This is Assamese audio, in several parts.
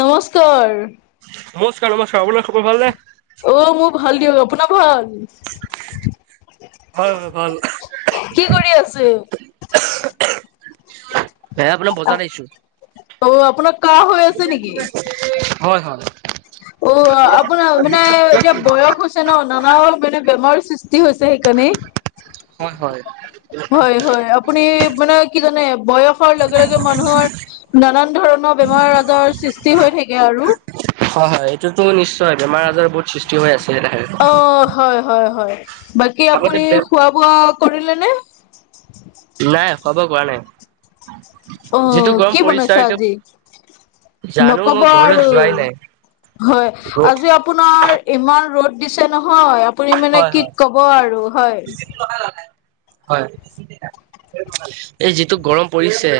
নমস্কাৰ। নমস্কাৰ - নমস্কাৰ আপোনাৰ খবৰ ভাল নে? অ, মোৰ ভাল দিয়ক আপোনাৰ ভাল? হয় - হয় ভাল। কি কৰি আছে? [unintelligible] হে আপোনাৰ বজাত আহিছো। অ, আপোনাক হয় - হয়। অ, আপোনাৰ মানে এতিয়া বয়স হৈছে ন নানা মানে বেমাৰ সৃষ্টি হৈছে সেইকাৰণে। হয় - হয়। হয় - হয় আপুনি মানে কি জানে বয়সৰ লগে - লগে মানুহৰ নানান ধৰণৰ বেমাৰ - আজৰ সৃষ্টি হৈ থাকে আৰু। হয় - হয় এইটোতো নিশ্চয় বেমাৰ - আজাৰ বহুত সৃষ্টি হৈ আছে তেখে অ, হয়-হয়-হয় বাকী আগতে আপুনি নাই খোৱা বোৱা কৰিলে নে? নাই খবৰ কোৱা নাই। অ, যিটো গৰম কি পৰিছে বনাইছা আৰু এইটো আজি? জানো মই নকবা ঘৰলৈ আৰু যোৱাই নাই হয় আজি আ আপোনাৰ ইমান ৰদ দিছে নহয় আপুনি মানে হয় কি হয় কব আৰু হয়। হয় এই যিটো গৰম পৰিছে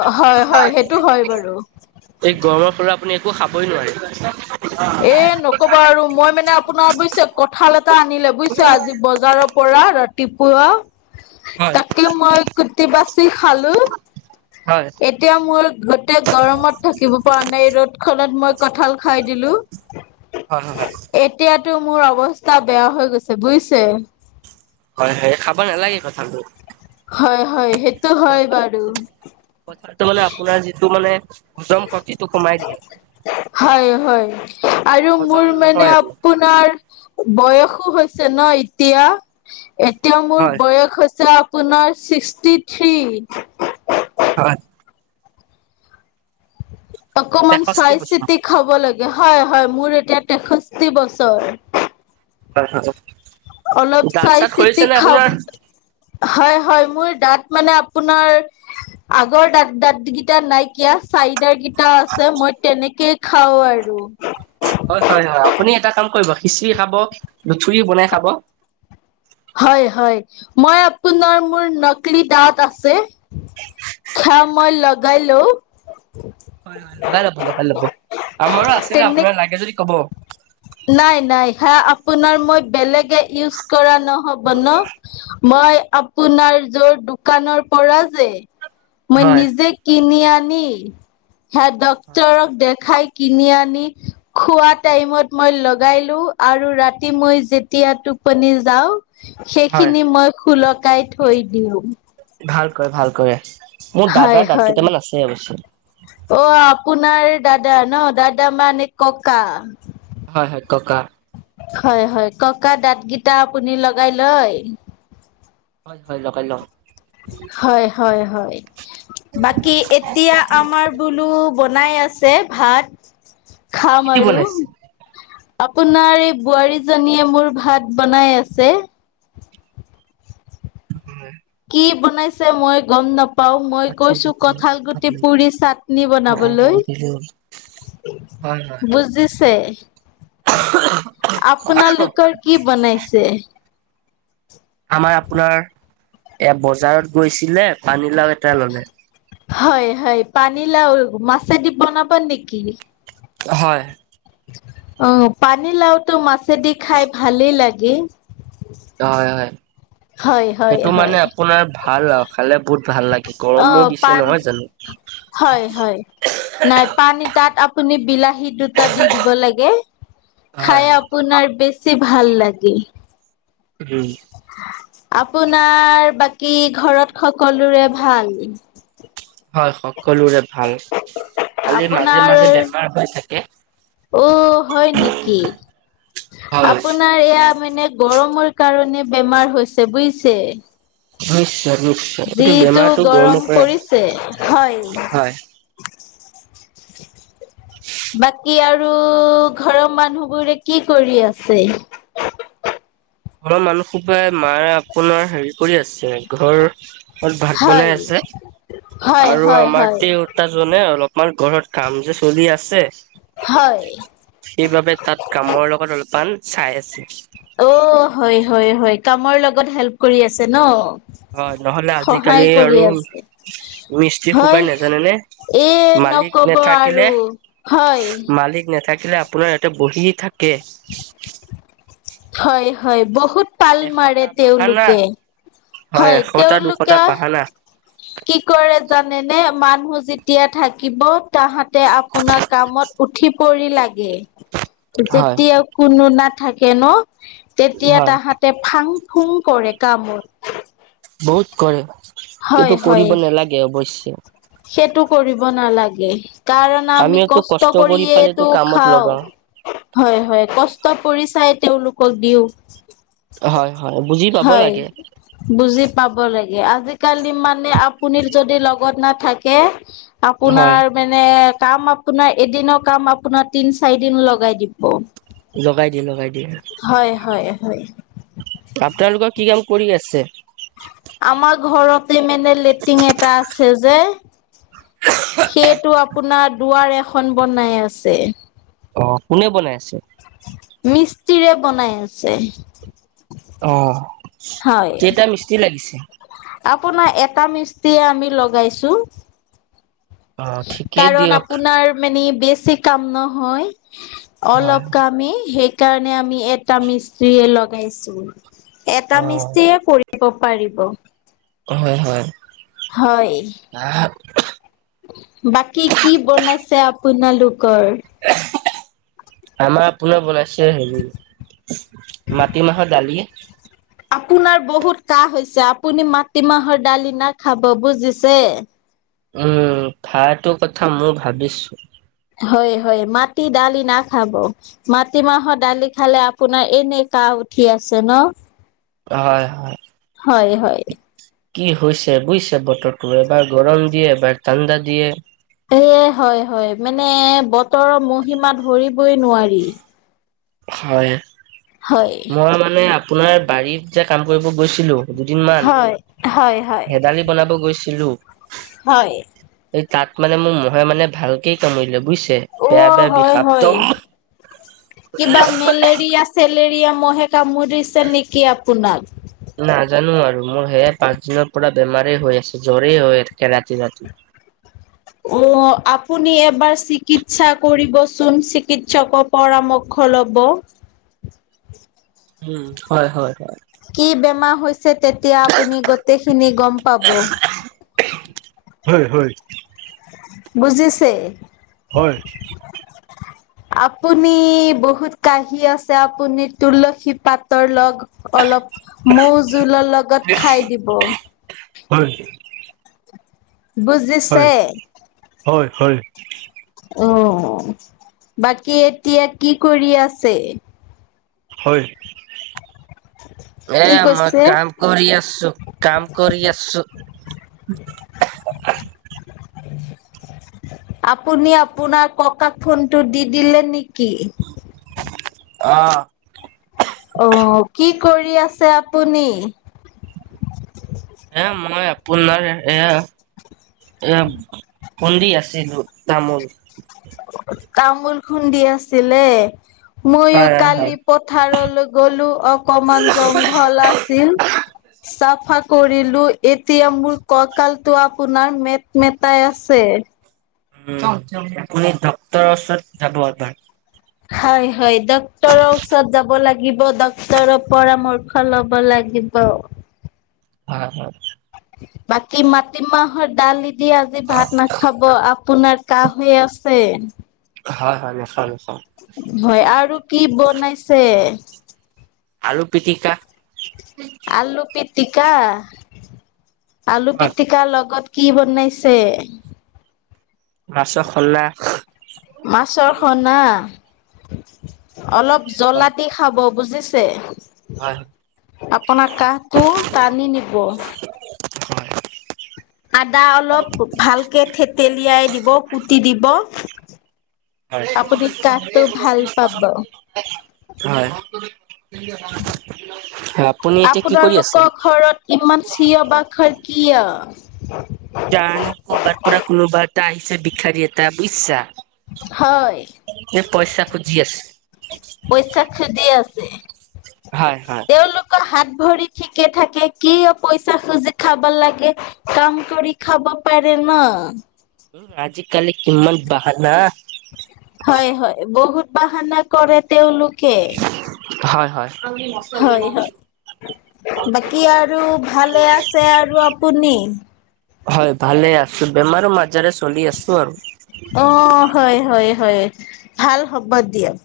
অ, হয়-হয় সেইটো হয় বাৰু। এই গৰমৰ ফলত আপুনি একো খাবই নোৱাৰে। এ নকবা আৰু মই মানে আপোনাৰ বুইছে কঁঠাল এটা আনিলে বুইছে আজি বজাৰৰ পৰা ৰা টিপুৱা হয় হয় তাকে মই কুটি বাচি খালো। হয়। এতিয়া মোৰ গোটেই গৰমত থাকিব পৰা নাই এই ৰ'দ খনত মই কঠাল খাই দিলো। হয় এতিয়াতো মোৰ অৱস্থা বেয়া হৈ গৈছে বুজিছে। হয়-হয় খাব নালাগে কঠালবোৰ। হয়-হয় সেইটো হয় বাৰু। কথটো মানে আপোনাৰ যিটো মানে হজম শক্তিটো কমাই দিয়ে হয়-হয় আৰু হজম মোৰ মানে নহয় এইটো আপোন আপোনাৰ বয়সো হৈছে ন এতিয়া। এতিয়া মোৰ হয় বয়স হৈছে আপোনাৰ ছিক্সটি থ্ৰী। হয়। অকমান তেষষ্ঠি চাই বছৰ চিতি খাব লাগে হয়, হয় মোৰ এতিয়া তেষষ্ঠি বছৰ। হয় হয়। অলপ দাঁত চাই চাত সৰিছে চিতি নে খাব। আপোনাৰ হয় হয় মোৰ দাঁত মানে আপোনাৰ আগৰ দাত - দাত গিটা নাইকিয়া চাইদাৰ গিটা আছে মই তেনেকে খাও আৰু। হয়-হয়-হয় আপুনি এটা কাম কৰিব খিচিৰি খাব, লুঠুৰি বনাই খাব। হয়-হয় মই আপোনাৰ মোৰ নকলি দাঁত আছে খ মই লগাই লও। হয় হয় লগাই লব লগাই লব আমাৰো আছিলে তেনে আপোনাৰ লাগে যদি কব। নাই নাই সে আপোনাৰ মই বেলেগে ইউজ কৰা নহব ন। মই আপোনাৰ যোৰ দোকানৰ পৰা যে মই হয় নিজে কিনি আনি সে ডক্তৰক দেখাই কিনি আনি খোৱা টাইমত মই লগাই লো আৰু ৰাতি মই যেতিয়া টোপনি যাওঁ হয় সেইখিনি মই খোলকাই থৈ দিও। ভাল কৰে, ভাল কৰে মোৰ হয় দাদাৰ দাত হয়। কেইটামান আছে অৱশ্যে। অ আপোনাৰ দাদা ন, দাদা মানে ককা। হয়, হয় ককা। হয়, হয় ককা দাঁত গিটা আপুনি লগাই লয়। হয়, হয় লগাই লও। হয় হয় হয় বাকী এতিয়া আমাৰ বোলো বনাই আছে ভাত খাম কি দি আৰু বনাইছে আপোনাৰ এই বোৱাৰী জনীয়ে মোৰ ভাত বনাই আছে। [unintelligible] কি বনাইছে মই গম নাপ- পাও মই কৈছো কঁঠাল গুটি পাচলি পুৰি চাটনি অ অ বনাবলৈ। গধূলি হ'ল হয় বুজিছে। হয় আপোনালোকৰ কি বনাইছে? আমাৰ আপোনাৰ এ বজাৰত গৈছিলে পানীলাও এটা ল'লে। হয়হয় পানী লাও মাছেদি বনাব নেকি? হয়। অ পানীলাওতো মাছেদি খাই ভালেই লাগে। হয় হয় হয় হয় সেইটো মানে হয় আপোনাৰ ভাল আও। খালে বহুত ভাল লাগে অ গৰমো দিছে পান নহয় জানো। হয় হয় নাই পানী তাত আপুনি বিলাহী দু- টা দি দিব লাগে হয় খাই হয় আপোনাৰ বেছি ভাল লাগে। উম। আপোনাৰ বাকী ঘৰত সকলোৰে ভাল? হয় সকলোৰে ভাল। খালি মাজে আপোনাৰ মাজে বেমাৰ হৈ থাকে। অ হয় নেকি? হয় আপোনাৰ এয়া মানে গৰমৰ কাৰণে বেমাৰ হৈছে বুইছে। [unintelligible] যিটো বেমাৰটো গৰম গৰমৰ পৰাই পৰিছে, হয়। [inaudible] হয়। বাকী আৰু ঘৰৰ মানুহ বোৰে কি কৰি আছে? ঘৰ মানুহ সোপাই মায়ে আপোনাৰ হেৰি কৰি আছে ঘৰ ভাত বনাই হয় আছে হয় আৰু হয় আমাৰ হয় তেওঁ তাজনে অলপমান ঘৰত কাম যে চলি আছে। হয়। সেইবাবে তাত কামৰ লগত অলপমান চাই আছে। অ হয় হয় হয় কামৰ লগত হেল্প কৰি আছে ন? হয় নহ'লে আজিকালি সহায় কৰি আৰু আছে মিস্ত্ৰী হয় সোপাই নেজানে নে। এ মালিক নকব নেথাকিলে আৰু হয় মালিক নেথাকিলে আপোনাৰ তে বহি থাকে। হয় হয় বহুত পাল মাৰে এশটা বাহানা তেওঁলোকে হয় এশটা দুশটা তেওঁলোকে বাহানা কি কৰে জানেনে মানুহ যেতিয়া থাকিব। তাহাঁতে আপোনাৰ কামত উঠি পৰি লাগে হয় যেতিয়াও কোনো নাথাকে ন তেতিয়া হয় তাহাঁতে ফাং-ফুং কৰে কামত বহুত কৰে হয় কিন্তু হয় কৰিব নালাগে অৱশ্যে সেইটো কৰিব নালাগে কাৰণ আমি আমিওতো কষ্ট কৰি পালেতো কৰিয়েটো কামত লগাও খাওঁ। হয় হয় কষ্ট পৰি চাই তেওঁলোকক দিওঁ হয় হয় বুজি পাব হয় লাগে। বুজি পাব লাগে আজিকালি মানে আপুনি যদি লগত না থাকে হয় আপোনাৰ মানে কাম আপোনাৰ এদিনৰ কাম আপোনাৰ তিন চাৰি দিন লগাই দিব। লগাই দিয়ে লগাই দিয়ে। হয় হয় হয়। আপোনালোকৰ কি কাম কৰি আছে? আমাৰ ঘৰতে মানে লেট্ৰিন এটা আছে যে, সেইটো আপোনাৰ দুৱাৰ এখন বনাই আছে। অ কোনে বনাই আছে? মিস্ত্ৰিৰে বনাই আছে। অ হয়। কেইটা মিস্ত্ৰী লাগিছে? আপোনাৰ এটা মিস্ত্ৰীয়ে আমি লগাইছো। অ ঠিকেই কাৰণ দিয়ক আপোনাৰ মানে বেচি কাম নহয় হয় অলপ হয় কামে সেই কাৰণে আমি এটা মিস্ত্ৰীয়ে লগাইছো, অ এটা মিস্ত্ৰীয়ে কৰি ৰিব পাৰিব। হয় হয়। হয়। [unintelligible] বাকি কি বনাইছে আপোনালোকৰ? আমাৰ আপোনাৰ বনাইছে হেৰি মাটি মাহৰ দালি, আপোনাৰ বহুত কাহ হৈছে, আপুনি মাটিমাহৰ দালি নাখাব বুজিছে। উম ভাটো কথা মই ভাবিছো। হয় হয় মাটি দালি নাখাব। মাটিমাহৰ দালি খালে আপোনাৰ এনে কাহ উঠি আছে ন হয় হয়। হয় হয় কি হৈছে বুইছে বতৰটো এবাৰ গৰম দিয়ে এবাৰ ঠাণ্ডা দিয়ে। এই হয় হয় মানে বতৰৰ মহিমা ধৰিবই নোৱাৰি। হয় হয়। মই মানে আপোনাৰ বাৰীত যে কাম কৰিব গৈছিলো, দুদিনমান হয় হয় হয়। হেদালি বনাব গৈছিলো। হয়। এই তাত মানে মোৰ মহে মানে ভালকে কামুৰিলে বুইছে বেয়া অ' বেয়া হয় হয়। বিষাক্ত কিবা মেলেৰিয়া চেলেৰিয়া মহে কামুৰিছে নেকি আপোনাক? নাজানো আৰু মোৰ সেয়াই পাঁচ দিনৰ পৰা বেমাৰ হৈ আছে জ্বৰেই হৈ থাকে ৰাতি ৰাতি। অ আপুনি এবাৰ চিকিৎসা কৰিবচোন চি চিকিৎসকৰ পৰামৰ্শ লব উম হয় হয় হয় কি বেমাৰ হৈছে তেতিয়া আপুনি গোটেখিনি গম পাব হয় হয় বুজিছে হয়, হয়, আপুনি বহুত কাহি আছে আপুনি তুলসী পাতৰ লগত অলপ মৌ জোলৰ লগত খাই দিব। হয়। বুজিছে? হয় হয়। অ বাকি এতিয়া কি কৰি আছে? হয়। কি এয়া মই কৈছে কাম কৰি আছো কাম কৰি আছো। উ [unintelligible] আপুনি আপোনাৰ ককাক ফোনটো দি দিলে নেকি? অ অ কি কৰি আছে আপুনি? এ মই আপোনাৰ এয়া এ খুন্দি আছিলো তামোল তামোল খুন্দি আছিলে মইয়ো হয়, হয়, হয়, কালি পথাৰলৈ গলো অকমান জংঘল আছিল চাফা কৰিলো এতিয়া মোৰ কঁকালটো আপোনাৰ মেট মেটাই আছে। আপুনি ডক্তৰৰ ওচৰত যাব এবাৰ। হয় হয় ডক্তৰ ওচৰত যাব লাগিব ড ক্তৰৰ পৰামৰ্শ লব লাগিব হয় হয় বাকী মাটিমাহৰ দালি দি আজি ভাত নাখাব আ পোনাৰ কাঁহ হৈ আছে হয় হয় নিশ্চয় নিশ্চয়। হয় আৰু কি বনাইছে? আলু পিটিকা। আলু পিটিকা আলু হয়, পিটিকাৰ লগত কি বনাইছে মাছৰ সনা মাছৰ সনা অলপ হয়, জলা দি খাব বুজি ছে হয়, আপোনাৰ কাঁহটো টানি নিব। হয়, আদা অলপ ভালকে থেতেলিয়াই দিব কুটি দিব হয়। আপুনি কাঁহটো ভাল পাব হয় হয় আ আপোনালোকৰ ঘৰত ইমান চিঞৰ বাখৰ কিয়? জানো কৰ'বাৰ পৰা কোনোবা এটা আহিছে ভিক্ষাৰী এটা বুজিছা হয় এ পইচা খোজি আছে। পইচা খুজি হয় হয় ক হাত ভৰি ঠিকে থাকে কিয় পইচা খুজি খাব লাগে? কাম কৰি খাব পাৰে ন। উম আজি কালি কিমান বাহানা। হয় হয় বহুত বাহানা কৰে তেওঁলোকে হয় হয় হয় বাকী আৰু ভালে আছে আৰু আপুনি হয় ভালে আছো বেমাৰৰ মাজাৰে চলি আছো আৰু অ হয় হয় হয় ভাল হ'ব দিয়ক